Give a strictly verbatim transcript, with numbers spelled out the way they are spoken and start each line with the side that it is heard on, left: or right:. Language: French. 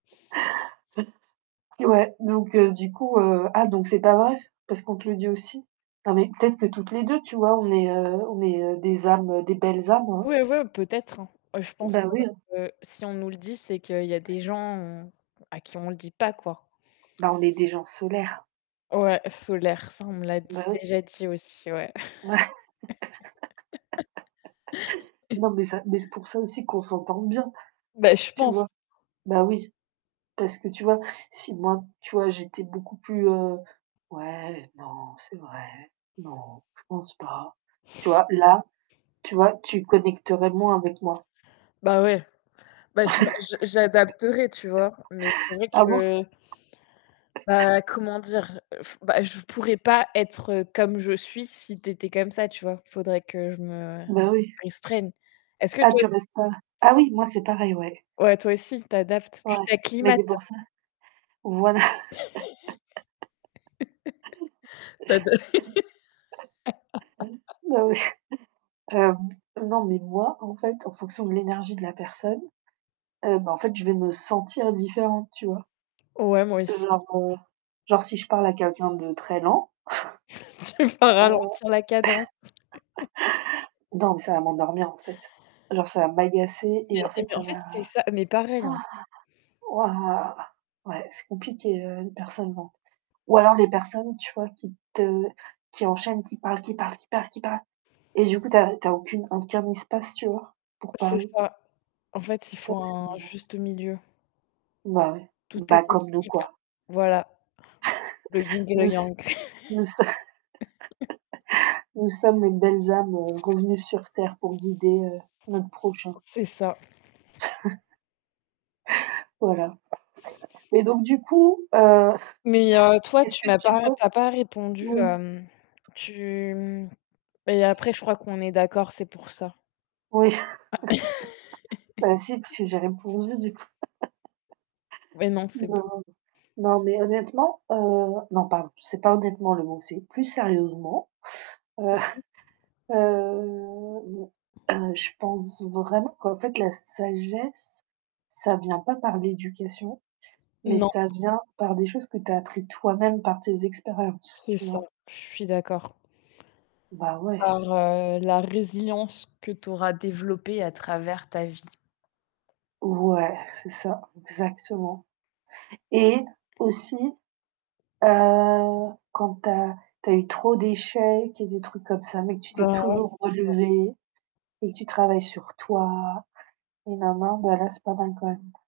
right: Eh ouais, donc heu, du coup, heu ah, donc c'est pas vrai? Parce qu'on te le dit aussi? Non, mais peut-être que toutes les deux, tu vois? On est, heu on est heu, des âmes des belles âmes, hein.
left: Oui ouais, peut-être hein. Heu, je pense que
right: Bah, oui heu
left: si on nous le dit, c'est qu'il y a des gens à qui on le dit pas quoi.
right: Bah, on est des gens solaires.
left: Ouais, solaire. Ça, on me l'a
right: Bah
left: dit
right: oui.
left: déjà dit aussi, ouais.
right: Ouais! Non, mais ça mais c'est pour ça aussi qu'on s'entend bien.
left: Beh, je
right: Tu
left: pense.
right: vois? Bah oui. Parce que tu vois, si moi, tu vois, j'étais beaucoup plus, heu, «Ouais, non, c'est vrai, non, je pense pas», tu vois, là, tu vois, tu connecterais moins avec moi.
left: Bah ouais. bah, je ma je j'adapterai, tu vois? Mais c'est vrai
right: Ah bon?
left: que Bah, comment dire? Je ef bah je pourrais pas être comme je suis si tu étais comme ça, tu vois? Il faudrait que je me
right: Bah oui.
left: restreigne. Est-ce que
right: Ah,
left: toi
right: tu restes pas. Ah oui, moi c'est pareil, ouais.
left: Ouais, toi aussi, tu adaptes,
right: Ouais,
left: tu
right: mais
left: t'acclimates.
right: c'est pour ça. Voilà!
left: ta da
right: Bah oui! Hem, non, mais moi, en fait, en fonction de l'énergie de la personne, heu, bah en fait, je vais me sentir différente, tu vois?
left: Ouais, moi aussi.
right: Genre, heu, genre si je parle à quelqu'un de très lent,
left: Tu vas
right: heu,
left: ralentir la cadence.
right: donc ça va m'endormir en fait. Genre ça va m'agacer
left: Mais
right: et en
left: et
right: fait
left: mais
right: ça
left: en
right: va
left: fait, c'est ça mais pareil, hein.
right: wouah. Ouais, c'est compliqué, heu, une personne lente. Ou alors les personnes, tu vois, qui te qui enchaînent, qui parlent, qui parlent, qui parlent, qui parlent. Et du coup, tu as tu as aucune aucun espace, tu vois, pour
left: C'est
right: parler.
left: ça. En fait, il
right: Ça,
left: faut
right: c'est
left: un juste milieu.
right: Bah ouais.
left: Tout est
right: Bah comme nous
left: équilibre,
right: quoi.
left: voilà. Le ying et
right: Nous
left: le
right: s
left: yang.
right: nous so nous sommes les belles âmes, heu, revenues sur terre pour guider, heu, notre prochain.
left: C'est ça.
right: Voilà. Et donc du coup, heu,
left: Mais heu, toi,
right: est-ce
left: tu
right: que
left: m'as
right: tu
left: pas
right: pen
left: tu as pas répondu,
right: oui.
left: hem tu, mmh et après, je crois qu'on est d'accord, c'est pour ça.
right: Oui. Bah si parce que j'ai répondu du coup
left: Ouais, non, c'est bon.
right: Non, non, mais honnêtement, heu non, pardon, c'est pas honnêtement le mot, c'est plus sérieusement, heu,
left: [unintelligible]
right: heu, je pense vraiment qu'en fait la sagesse, ça vient pas par l'éducation, mais
left: Non.
right: ça vient par des choses que tu as appris toi-même par tes expériences,
left: C'est
right: tu
left: ça,
right: vois?
left: je suis d'accord.
right: Bah ouais.
left: Par, heu, la résilience que tu auras développée à travers ta vie.
right: Ouais, c'est ça, exactement. Et aussi, heu, quand tu as tu as eu trop d'échecs et des trucs comme ça, mais que tu t'es
left: Bah ouais,
right: toujours
left: c'est ça.
right: relevée et que tu travailles sur toi, et nana, bah là c'est pas mal quand même.